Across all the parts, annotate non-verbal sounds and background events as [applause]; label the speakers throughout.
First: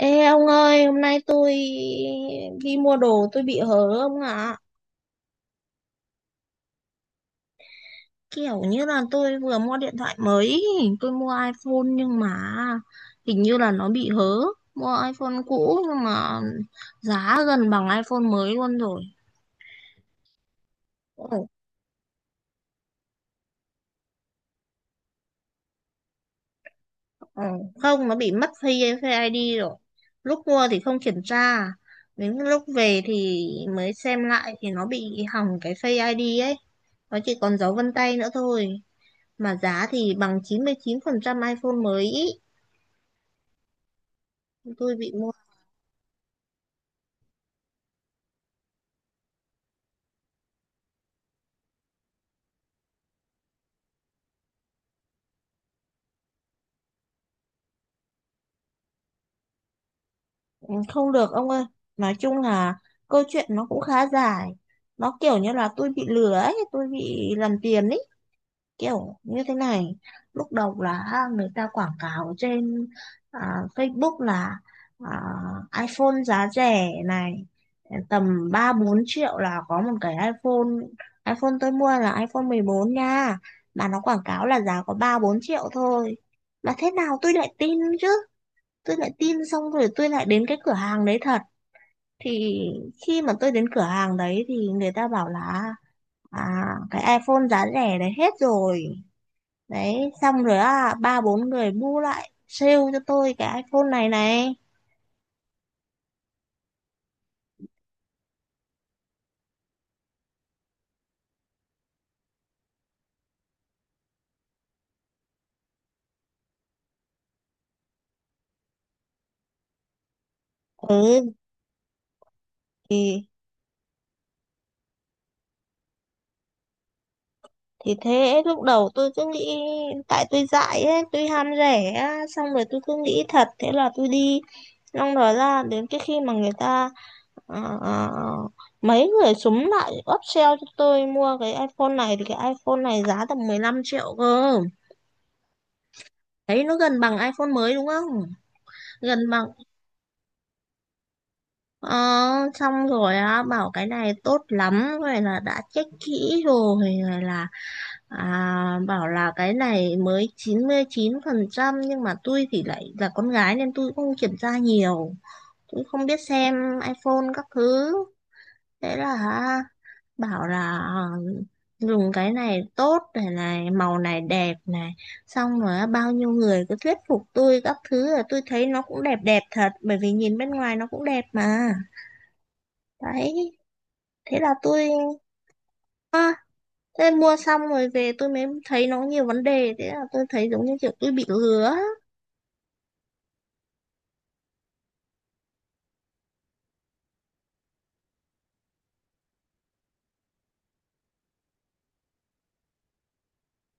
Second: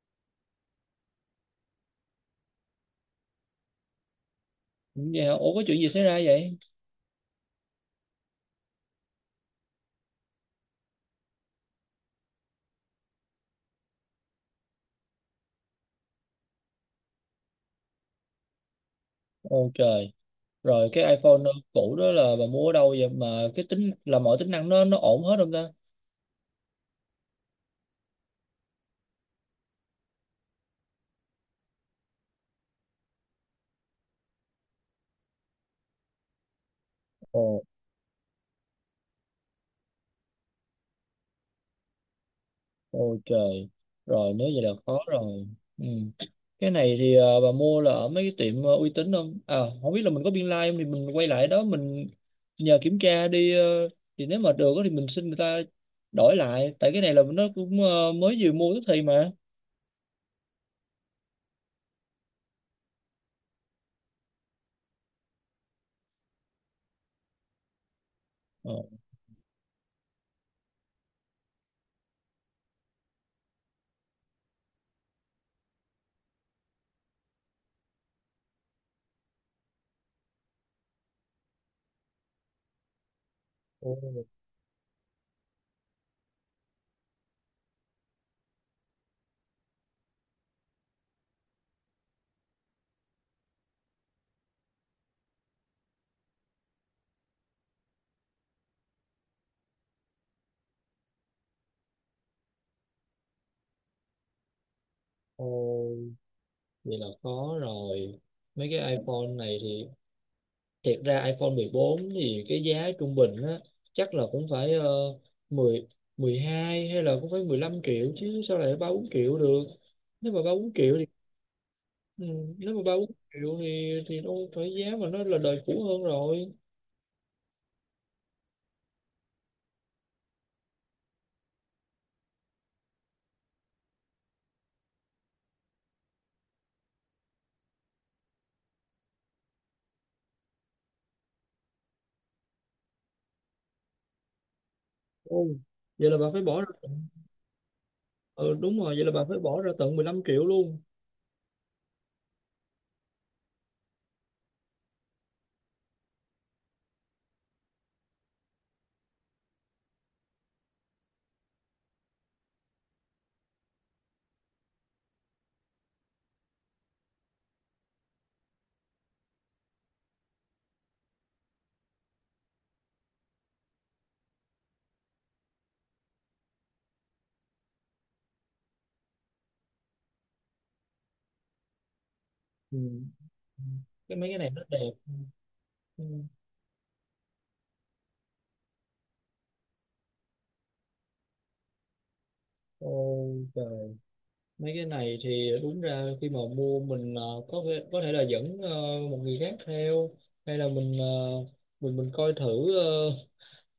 Speaker 1: Ê ông ơi, hôm nay tôi đi mua đồ tôi bị hớ ông ạ.
Speaker 2: Dạ, ủa có chuyện gì xảy ra vậy?
Speaker 1: Kiểu như là tôi vừa mua điện thoại mới, tôi mua iPhone nhưng mà hình như là nó bị hớ. Mua iPhone cũ nhưng mà giá gần bằng iPhone mới luôn rồi.
Speaker 2: Ôi trời, rồi cái iPhone
Speaker 1: Ồ,
Speaker 2: cũ đó là bà mua ở đâu vậy mà cái tính là mọi tính năng nó ổn hết không ta?
Speaker 1: ồ, không, nó bị mất Face Face ID rồi. Lúc mua thì không kiểm tra, đến lúc về thì mới xem lại thì nó bị hỏng cái Face ID ấy. Nó chỉ còn
Speaker 2: Ồ,
Speaker 1: dấu vân tay nữa thôi. Mà giá thì bằng chín chín mươi chín phần trăm iPhone mới ý.
Speaker 2: ôi trời, rồi nếu vậy là
Speaker 1: Tôi
Speaker 2: khó
Speaker 1: bị mua
Speaker 2: rồi. Ừ. Cái này thì bà mua là ở mấy cái tiệm uy tín không? À, không biết là mình có biên lai không thì mình quay lại đó mình nhờ kiểm tra đi thì nếu mà được á thì mình xin người ta đổi lại tại cái này là nó cũng mới vừa mua tức thì mà.
Speaker 1: Không được ông ơi, nói chung là câu chuyện nó cũng khá dài, nó kiểu như là tôi bị lừa ấy, tôi bị làm tiền ấy, kiểu như thế này. Lúc đầu là người ta quảng cáo trên Facebook là à, iPhone giá rẻ này, tầm 3 4 triệu là có một cái iPhone. iPhone tôi mua là iPhone 14 nha, mà nó quảng
Speaker 2: Ồ,
Speaker 1: cáo là giá có 3 4 triệu thôi. Mà thế nào tôi lại tin chứ, tôi lại tin xong rồi tôi lại đến cái cửa hàng đấy thật. Thì khi mà tôi đến cửa hàng đấy thì người ta bảo là à, cái iPhone giá rẻ đấy hết rồi. Đấy, xong rồi á, ba bốn người bu lại sale cho tôi cái iPhone này này.
Speaker 2: ồ, vậy là có rồi. Mấy cái iPhone này thì thiệt ra iPhone 14 thì cái giá trung bình á chắc là cũng phải 10 12 hay là cũng phải 15 triệu chứ sao lại 3 4 triệu được. Nếu mà 3 4 triệu thì
Speaker 1: Ừ,
Speaker 2: ừ, nếu mà 3 4
Speaker 1: thì
Speaker 2: triệu thì nó phải giá mà nó là đời cũ hơn rồi.
Speaker 1: thì thế lúc đầu tôi cứ nghĩ tại tôi dại ấy, tôi ham rẻ á, xong rồi tôi cứ nghĩ thật, thế là tôi đi, xong rồi ra đến cái khi mà người ta ờ, ờ, mấy người súng lại upsell cho tôi mua cái iPhone này, thì cái iPhone này giá tầm 15 triệu cơ.
Speaker 2: Ồ, vậy là bà phải bỏ
Speaker 1: Đấy
Speaker 2: ra.
Speaker 1: nó gần bằng iPhone mới đúng không.
Speaker 2: Ừ, đúng rồi, vậy là
Speaker 1: gần
Speaker 2: bà phải
Speaker 1: bằng
Speaker 2: bỏ ra tận 15 triệu luôn.
Speaker 1: Ờ, Xong rồi á bảo cái này tốt lắm, rồi là đã check kỹ rồi, rồi là bảo là cái này mới chín chín mươi chín phần trăm, nhưng mà tôi thì lại là con gái nên tôi cũng không kiểm tra nhiều, tôi không biết xem iPhone các thứ. Thế là bảo là dùng cái này tốt này, này màu này đẹp này. Xong rồi á, bao nhiêu người cứ thuyết phục tôi các thứ là tôi thấy nó cũng đẹp đẹp thật, bởi vì nhìn bên ngoài nó cũng đẹp mà.
Speaker 2: Ừ.
Speaker 1: Đấy,
Speaker 2: Cái mấy cái
Speaker 1: thế
Speaker 2: này
Speaker 1: là
Speaker 2: nó
Speaker 1: tôi
Speaker 2: đẹp. Ừ. Ừ.
Speaker 1: thế mua xong rồi về tôi mới thấy nó nhiều vấn đề, thế là tôi thấy giống như kiểu tôi bị lừa á.
Speaker 2: Ôi trời, mấy cái này thì đúng ra khi mà mua mình có thể là dẫn một người khác theo hay là mình mình coi thử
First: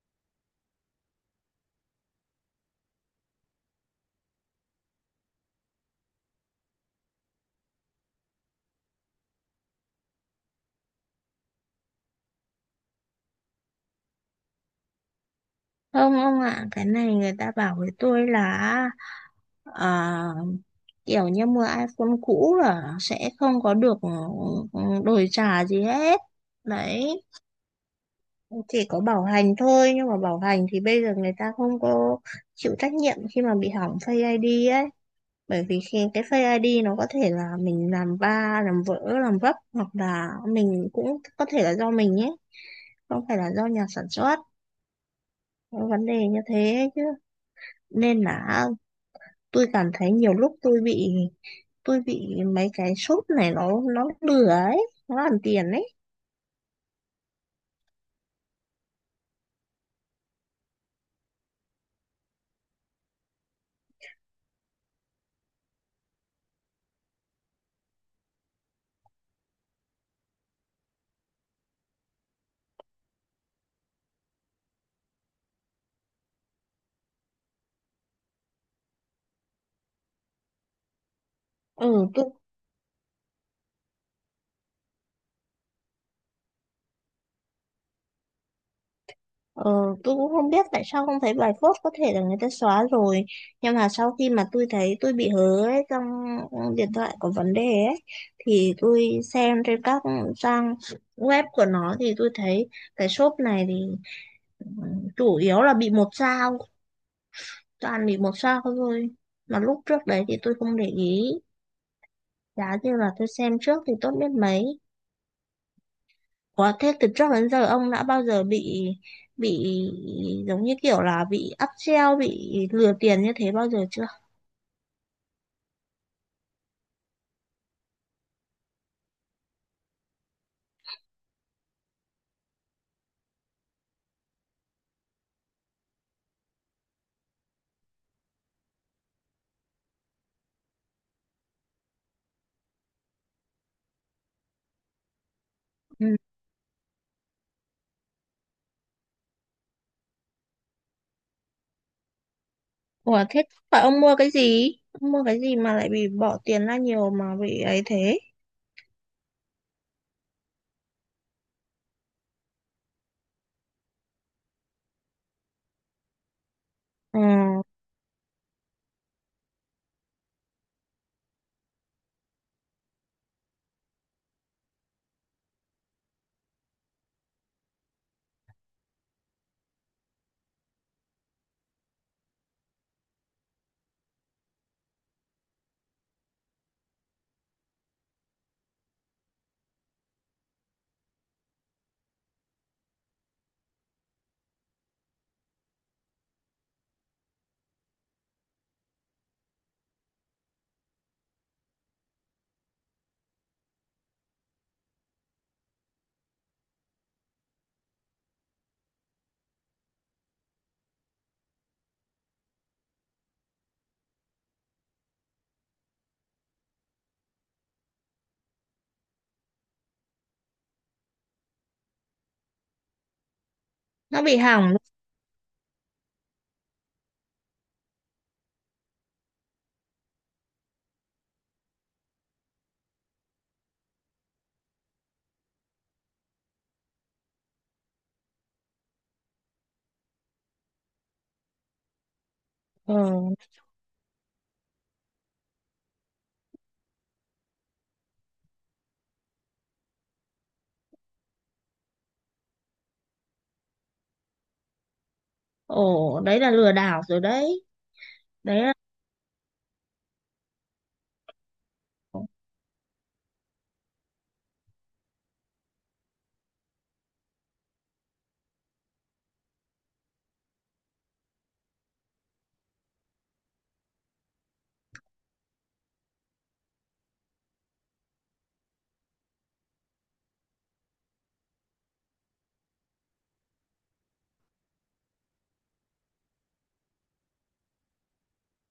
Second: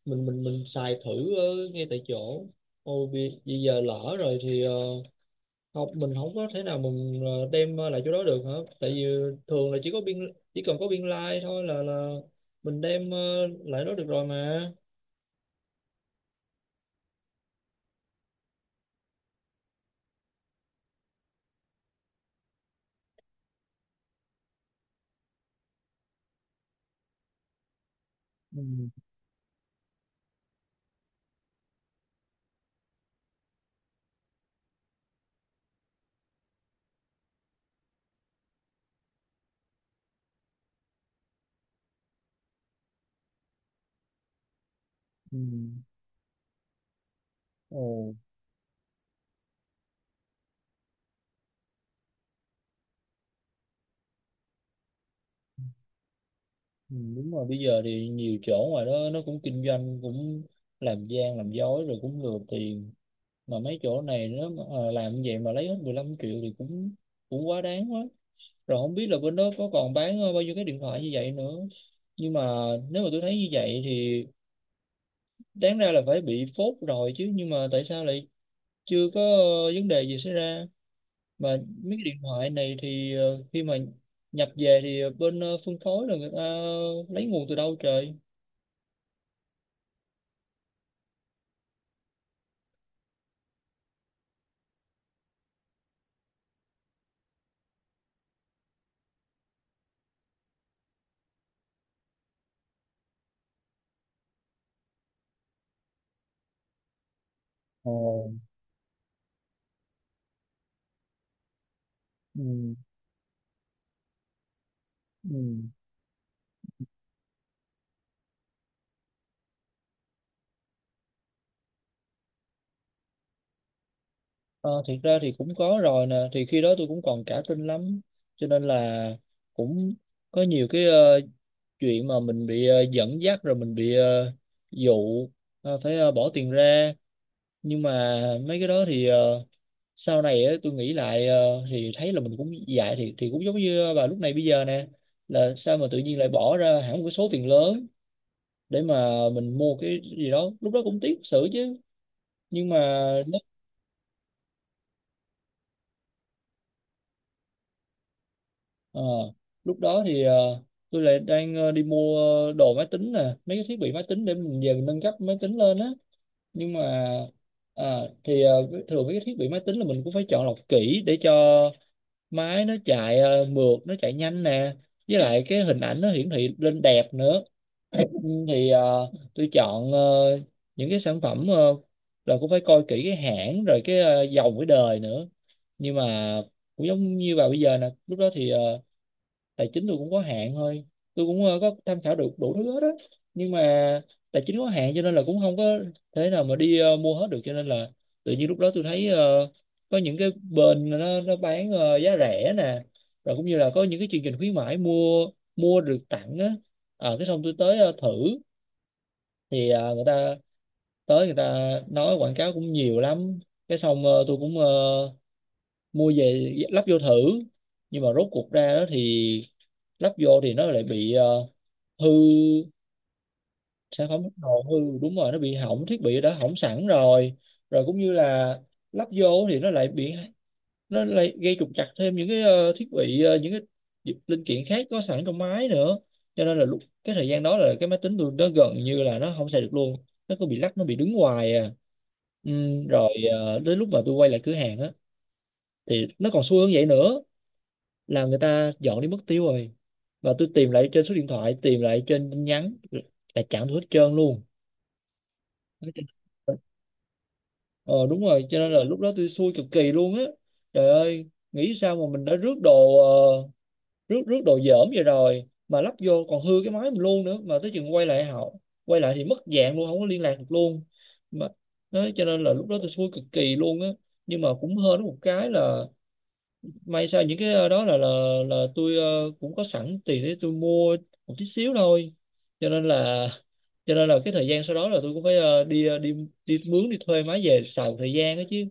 Speaker 2: mình xài thử ờ, ngay tại chỗ. Ôi vì giờ lỡ rồi thì không, mình không có thể nào mình đem lại chỗ đó được hả, tại vì thường là chỉ cần có biên lai thôi là mình đem lại đó được rồi mà.
Speaker 1: Không ông ạ, cái này người ta bảo với tôi là à, kiểu như mua iPhone cũ là sẽ không có được, ừ, đổi trả gì hết. Đấy, chỉ
Speaker 2: Ừ.
Speaker 1: có bảo hành thôi, nhưng mà bảo hành thì bây giờ người ta không có chịu trách nhiệm khi mà bị hỏng Face ID ấy, bởi vì khi cái fake ID nó có thể là mình làm ba làm vỡ làm vấp, hoặc là mình cũng có thể là do mình nhé, không phải là do nhà sản xuất.
Speaker 2: Ừ.
Speaker 1: Có vấn đề như thế chứ,
Speaker 2: Ồ.
Speaker 1: nên là tôi cảm thấy nhiều lúc tôi bị mấy cái shop này nó lừa ấy, nó làm tiền ấy.
Speaker 2: Ừ, đúng rồi, bây giờ thì nhiều chỗ ngoài đó nó cũng kinh doanh cũng làm gian làm dối rồi cũng lừa tiền. Mà mấy chỗ này nó mà làm như vậy mà lấy hết 15 triệu thì cũng cũng quá đáng quá. Rồi không biết là bên đó có còn bán bao nhiêu cái điện thoại như vậy nữa, nhưng mà nếu mà tôi thấy như vậy thì đáng ra là phải bị phốt rồi chứ, nhưng mà tại sao lại chưa có vấn đề gì xảy ra mà mấy cái
Speaker 1: Ừ
Speaker 2: điện
Speaker 1: tôi
Speaker 2: thoại này thì khi mà nhập về thì bên phân phối là người ta lấy nguồn từ đâu trời.
Speaker 1: Ờ, tôi cũng không biết tại sao không thấy bài post, có thể là người ta xóa rồi. Nhưng mà sau khi mà tôi thấy tôi bị hớ ấy, trong điện thoại có vấn đề ấy, thì tôi xem trên các trang web của nó thì tôi thấy cái shop này thì ừ, chủ yếu là bị một sao,
Speaker 2: Ờ,
Speaker 1: toàn bị một sao thôi. Mà lúc trước đấy thì tôi không để ý. Giá
Speaker 2: ừ,
Speaker 1: như là tôi xem trước thì tốt biết mấy.
Speaker 2: ừ.
Speaker 1: Ủa, thế từ trước đến giờ ông đã bao giờ bị, bị giống như kiểu là bị áp treo, bị lừa tiền như thế bao giờ chưa?
Speaker 2: Ờ, thiệt ra thì cũng có rồi nè, thì khi đó tôi cũng còn cả tin lắm cho nên là cũng có nhiều cái chuyện mà mình bị dẫn dắt rồi mình bị dụ phải bỏ tiền ra. Nhưng mà mấy cái đó thì sau này á, tôi nghĩ lại thì thấy là mình cũng dại, thì cũng giống như bà lúc này bây giờ nè, là sao mà tự
Speaker 1: Ừ.
Speaker 2: nhiên lại bỏ ra hẳn một cái số tiền lớn để mà mình mua cái gì đó, lúc đó cũng tiếc sự chứ. Nhưng mà
Speaker 1: Ủa, thế phải ông mua cái gì? Ông mua cái gì mà lại bị bỏ tiền ra nhiều mà bị ấy thế?
Speaker 2: ờ, lúc đó thì tôi lại đang đi mua đồ máy tính nè, mấy cái thiết bị máy tính để mình về mình nâng cấp máy tính lên á. Nhưng mà
Speaker 1: Ờ,
Speaker 2: à, thì thường mấy cái thiết bị máy tính là mình cũng phải chọn lọc kỹ để cho máy nó chạy mượt, nó chạy nhanh nè. Với lại cái hình ảnh nó hiển thị lên đẹp nữa. [clears throat] Ừ, thì tôi chọn những cái sản phẩm là cũng phải coi kỹ cái hãng rồi cái dòng cái đời nữa. Nhưng mà cũng giống như vào bây giờ nè, lúc đó thì tài chính tôi cũng có hạn thôi, tôi cũng có tham khảo được đủ thứ hết á, nhưng mà tài chính có hạn cho nên là cũng không có thế nào mà đi mua hết được, cho nên là tự nhiên lúc đó tôi thấy có những cái bên nó bán giá rẻ nè, rồi cũng như là có những cái chương trình khuyến mãi mua mua được tặng á. Ờ, cái xong tôi tới thử thì người ta nói quảng cáo cũng nhiều lắm, cái xong tôi cũng mua về lắp vô thử, nhưng mà rốt cuộc ra đó thì lắp vô thì nó lại bị hư sản phẩm,
Speaker 1: nó bị
Speaker 2: đồ
Speaker 1: hỏng.
Speaker 2: hư đúng rồi, nó bị hỏng, thiết bị đã hỏng sẵn rồi. Rồi cũng như là lắp vô thì nó lại bị, nó lại gây trục trặc thêm những cái thiết bị những cái linh kiện khác có sẵn trong máy nữa, cho nên là lúc cái thời gian đó là cái máy tính tôi nó gần như là nó không xài được luôn, nó cứ bị lắc, nó bị đứng hoài à, ừ,
Speaker 1: Ờ,
Speaker 2: rồi tới lúc mà tôi quay lại cửa hàng á thì nó còn xui hơn vậy nữa, là người ta dọn đi mất tiêu rồi và tôi tìm lại trên số điện thoại, tìm lại trên tin nhắn là chẳng thấy hết trơn luôn.
Speaker 1: ồ, đấy là lừa đảo rồi đấy.
Speaker 2: Ờ Đúng rồi, cho
Speaker 1: Đấy
Speaker 2: nên
Speaker 1: là,
Speaker 2: là lúc đó tôi xui cực kỳ luôn á. Trời ơi, nghĩ sao mà mình đã rước đồ rước rước đồ dởm vậy rồi mà lắp vô còn hư cái máy mình luôn nữa, mà tới chừng quay lại quay lại thì mất dạng luôn, không có liên lạc được luôn mà. Đó, cho nên là lúc đó tôi xui cực kỳ luôn á, nhưng mà cũng hên có một cái là may sao những cái đó là tôi cũng có sẵn tiền để tôi mua một tí xíu thôi, cho nên là [laughs] cho nên là cái thời gian sau đó là tôi cũng phải đi đi đi mướn đi thuê máy về xài một thời gian đó chứ,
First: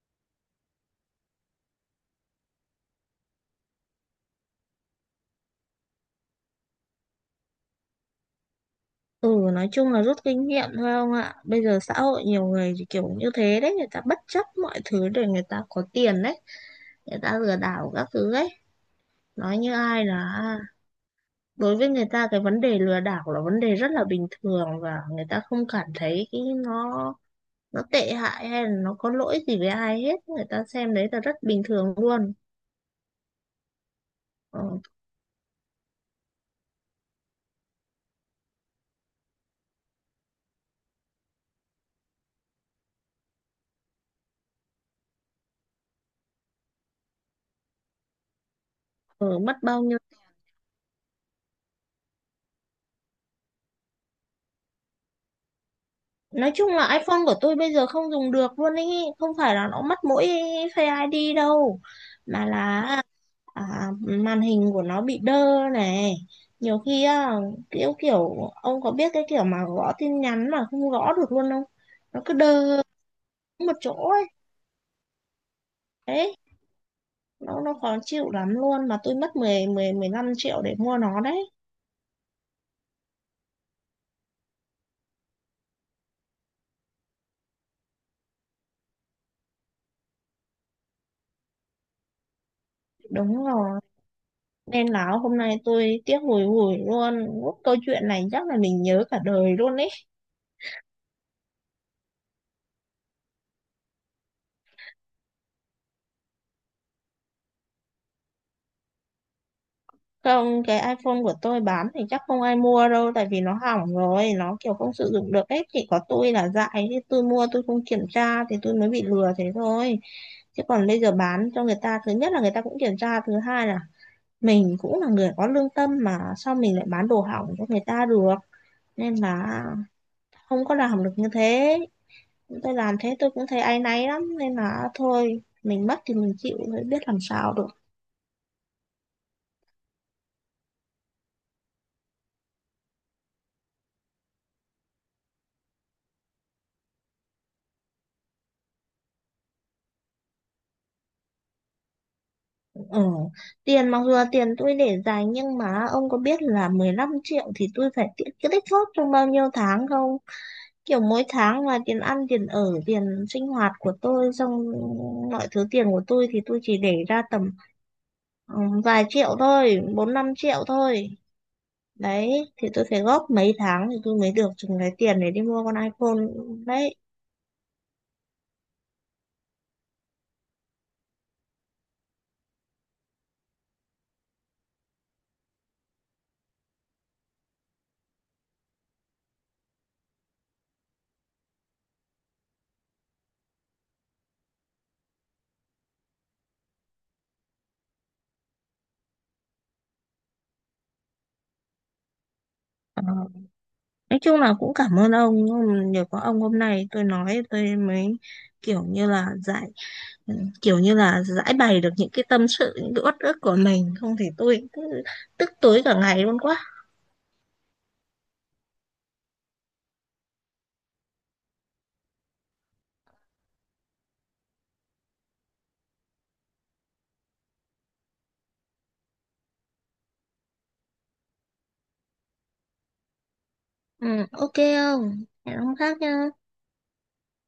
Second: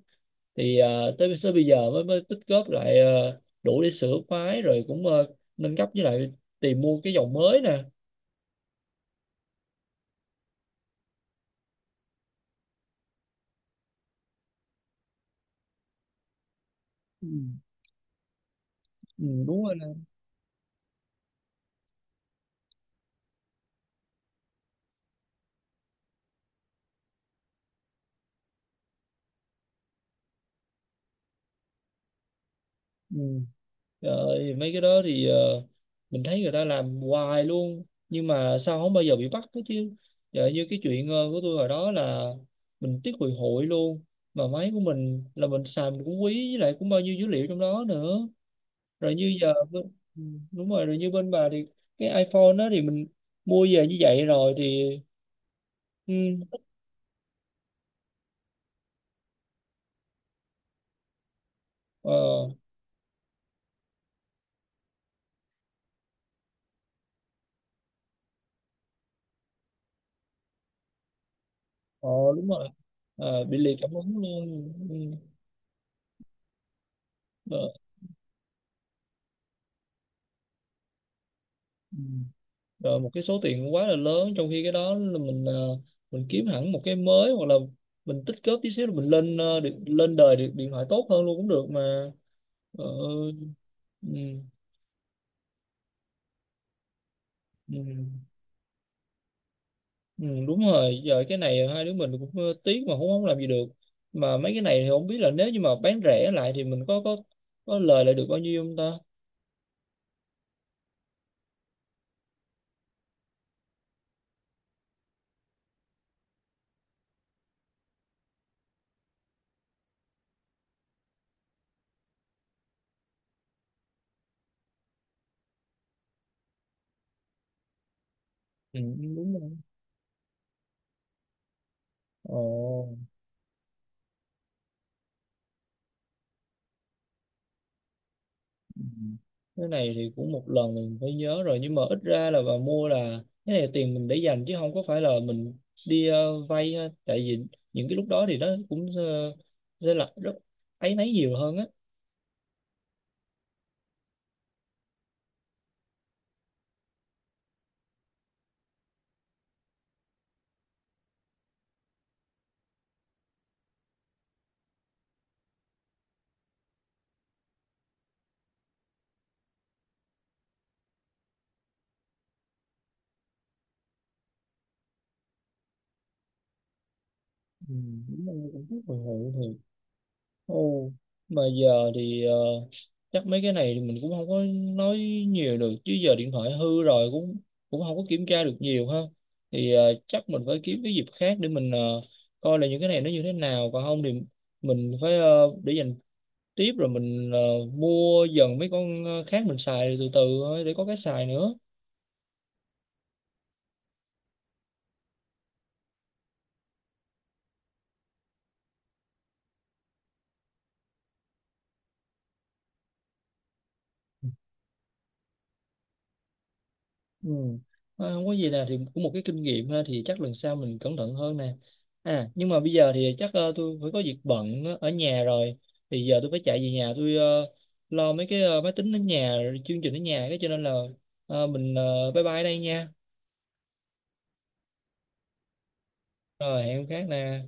Speaker 2: thì tới tới bây giờ mới mới tích góp lại đủ để sửa máy rồi cũng nâng cấp, với lại tìm mua cái dòng mới nè.
Speaker 1: ừ, nói chung là rút kinh nghiệm thôi ông ạ. Bây giờ xã hội nhiều người thì kiểu như thế đấy, người ta bất chấp mọi thứ để người ta có tiền đấy. Người
Speaker 2: Ừ,
Speaker 1: ta lừa đảo các thứ ấy.
Speaker 2: ừ,
Speaker 1: Nói
Speaker 2: đúng
Speaker 1: như
Speaker 2: rồi nè.
Speaker 1: ai là đối với người ta cái vấn đề lừa đảo là vấn đề rất là bình thường, và người ta không cảm thấy cái nó tệ hại hay là nó có lỗi gì với ai hết, người ta xem đấy là rất bình thường luôn.
Speaker 2: Ừ. Rồi,
Speaker 1: ờ,
Speaker 2: mấy cái đó thì mình thấy người ta làm hoài luôn nhưng mà sao không bao giờ bị bắt hết chứ. Giờ như cái chuyện của tôi hồi đó là mình tiếc hồi hội luôn, mà máy của mình là mình xài mình cũng quý, với lại cũng bao nhiêu dữ liệu trong đó nữa, rồi như
Speaker 1: ờ,
Speaker 2: giờ
Speaker 1: Mất bao nhiêu,
Speaker 2: ừ, đúng rồi. Rồi như bên bà thì cái iPhone đó thì mình mua về như vậy rồi thì ừ,
Speaker 1: nói chung là iPhone của tôi bây giờ không dùng được luôn ấy, không phải là nó mất mỗi Face ID đâu, mà
Speaker 2: ờ,
Speaker 1: là à, màn hình của nó bị đơ này, nhiều khi á, kiểu kiểu ông có biết cái kiểu mà gõ tin nhắn mà không gõ được luôn không,
Speaker 2: ờ,
Speaker 1: nó cứ
Speaker 2: đúng rồi.
Speaker 1: đơ
Speaker 2: Ờ, bị
Speaker 1: một
Speaker 2: liệt cảm
Speaker 1: chỗ
Speaker 2: ứng
Speaker 1: ấy.
Speaker 2: luôn ừ,
Speaker 1: Đấy,
Speaker 2: ờ,
Speaker 1: nó khó chịu lắm luôn, mà tôi mất mười mười mười 15 triệu để mua nó đấy.
Speaker 2: ừ, rồi một cái số tiền quá là lớn, trong khi cái đó là mình mình kiếm hẳn một cái mới hoặc là mình tích góp tí xíu rồi mình lên lên đời điện thoại tốt hơn luôn cũng được mà. Ờ,
Speaker 1: Đúng rồi,
Speaker 2: ừ,
Speaker 1: nên là hôm nay tôi tiếc hùi hùi luôn. Lúc
Speaker 2: ừ,
Speaker 1: câu chuyện này chắc là mình nhớ cả đời luôn ấy.
Speaker 2: ừ, đúng rồi. Giờ cái này hai đứa mình cũng tiếc mà cũng không làm gì được, mà mấy cái này thì không biết là nếu như mà bán rẻ lại thì mình có có lời lại được bao nhiêu không ta.
Speaker 1: Không, cái iPhone của tôi bán thì chắc không ai mua đâu, tại vì nó hỏng rồi, nó kiểu không sử dụng được ấy. Chỉ có tôi là dại, chứ tôi mua tôi không kiểm tra thì tôi mới bị lừa thế thôi. Chứ còn bây giờ bán cho người ta, thứ nhất là người ta cũng kiểm tra, thứ hai là mình cũng là người có lương tâm, mà sao mình lại bán đồ hỏng cho người ta được.
Speaker 2: Ừ,
Speaker 1: Nên
Speaker 2: đúng rồi.
Speaker 1: là không có làm được như thế.
Speaker 2: Ồ,
Speaker 1: Tôi làm thế tôi cũng thấy áy náy lắm, nên là thôi mình mất thì mình chịu, mới biết làm sao được.
Speaker 2: cái này thì cũng một lần mình phải nhớ rồi, nhưng mà ít ra là bà mua là cái này là tiền mình để dành chứ không có phải là mình đi vay ha. Tại vì những cái lúc đó thì nó cũng sẽ là rất áy náy nhiều hơn á.
Speaker 1: Ừ. Tiền mặc dù là tiền tôi để dành, nhưng mà ông có biết là 15 triệu thì tôi phải cái tích góp trong bao nhiêu tháng không. Kiểu mỗi tháng là tiền ăn, tiền ở, tiền sinh hoạt của tôi, xong mọi thứ tiền của tôi thì tôi chỉ để ra tầm ừ, vài triệu thôi, bốn năm triệu thôi. Đấy, thì tôi phải góp mấy tháng thì tôi mới được chừng cái tiền để đi mua con iPhone. Đấy,
Speaker 2: Ừ, đúng là cũng rất hồi hộp thì. Ồ, mà giờ thì chắc mấy cái này thì mình cũng không có nói nhiều được chứ, giờ điện thoại hư rồi cũng cũng không có kiểm tra được nhiều ha. Thì chắc mình phải kiếm cái dịp khác để mình coi là những cái này nó như thế nào, còn không thì mình phải để dành tiếp rồi mình mua dần mấy con khác, mình xài từ từ thôi để có cái xài nữa.
Speaker 1: Ờ, nói chung là cũng cảm ơn ông, nhưng nhờ có ông hôm nay tôi nói tôi mới kiểu như là giải ừ, kiểu như là giải bày được những cái tâm sự, những cái uất ức của mình, không thì tôi cứ tức tối cả ngày luôn quá.
Speaker 2: Ừ. Ờ, không có gì nè, thì cũng một cái kinh nghiệm ha, thì chắc lần sau mình cẩn thận hơn nè. À, nhưng mà bây giờ thì chắc tôi phải có việc bận ở nhà rồi. Thì giờ tôi phải chạy về nhà, tôi lo mấy cái máy tính ở nhà, rồi chương trình ở nhà cái, cho nên là mình bye bye đây nha.
Speaker 1: Ừ, ok, không hẹn ông khác nha.
Speaker 2: Rồi, hẹn hôm khác nè.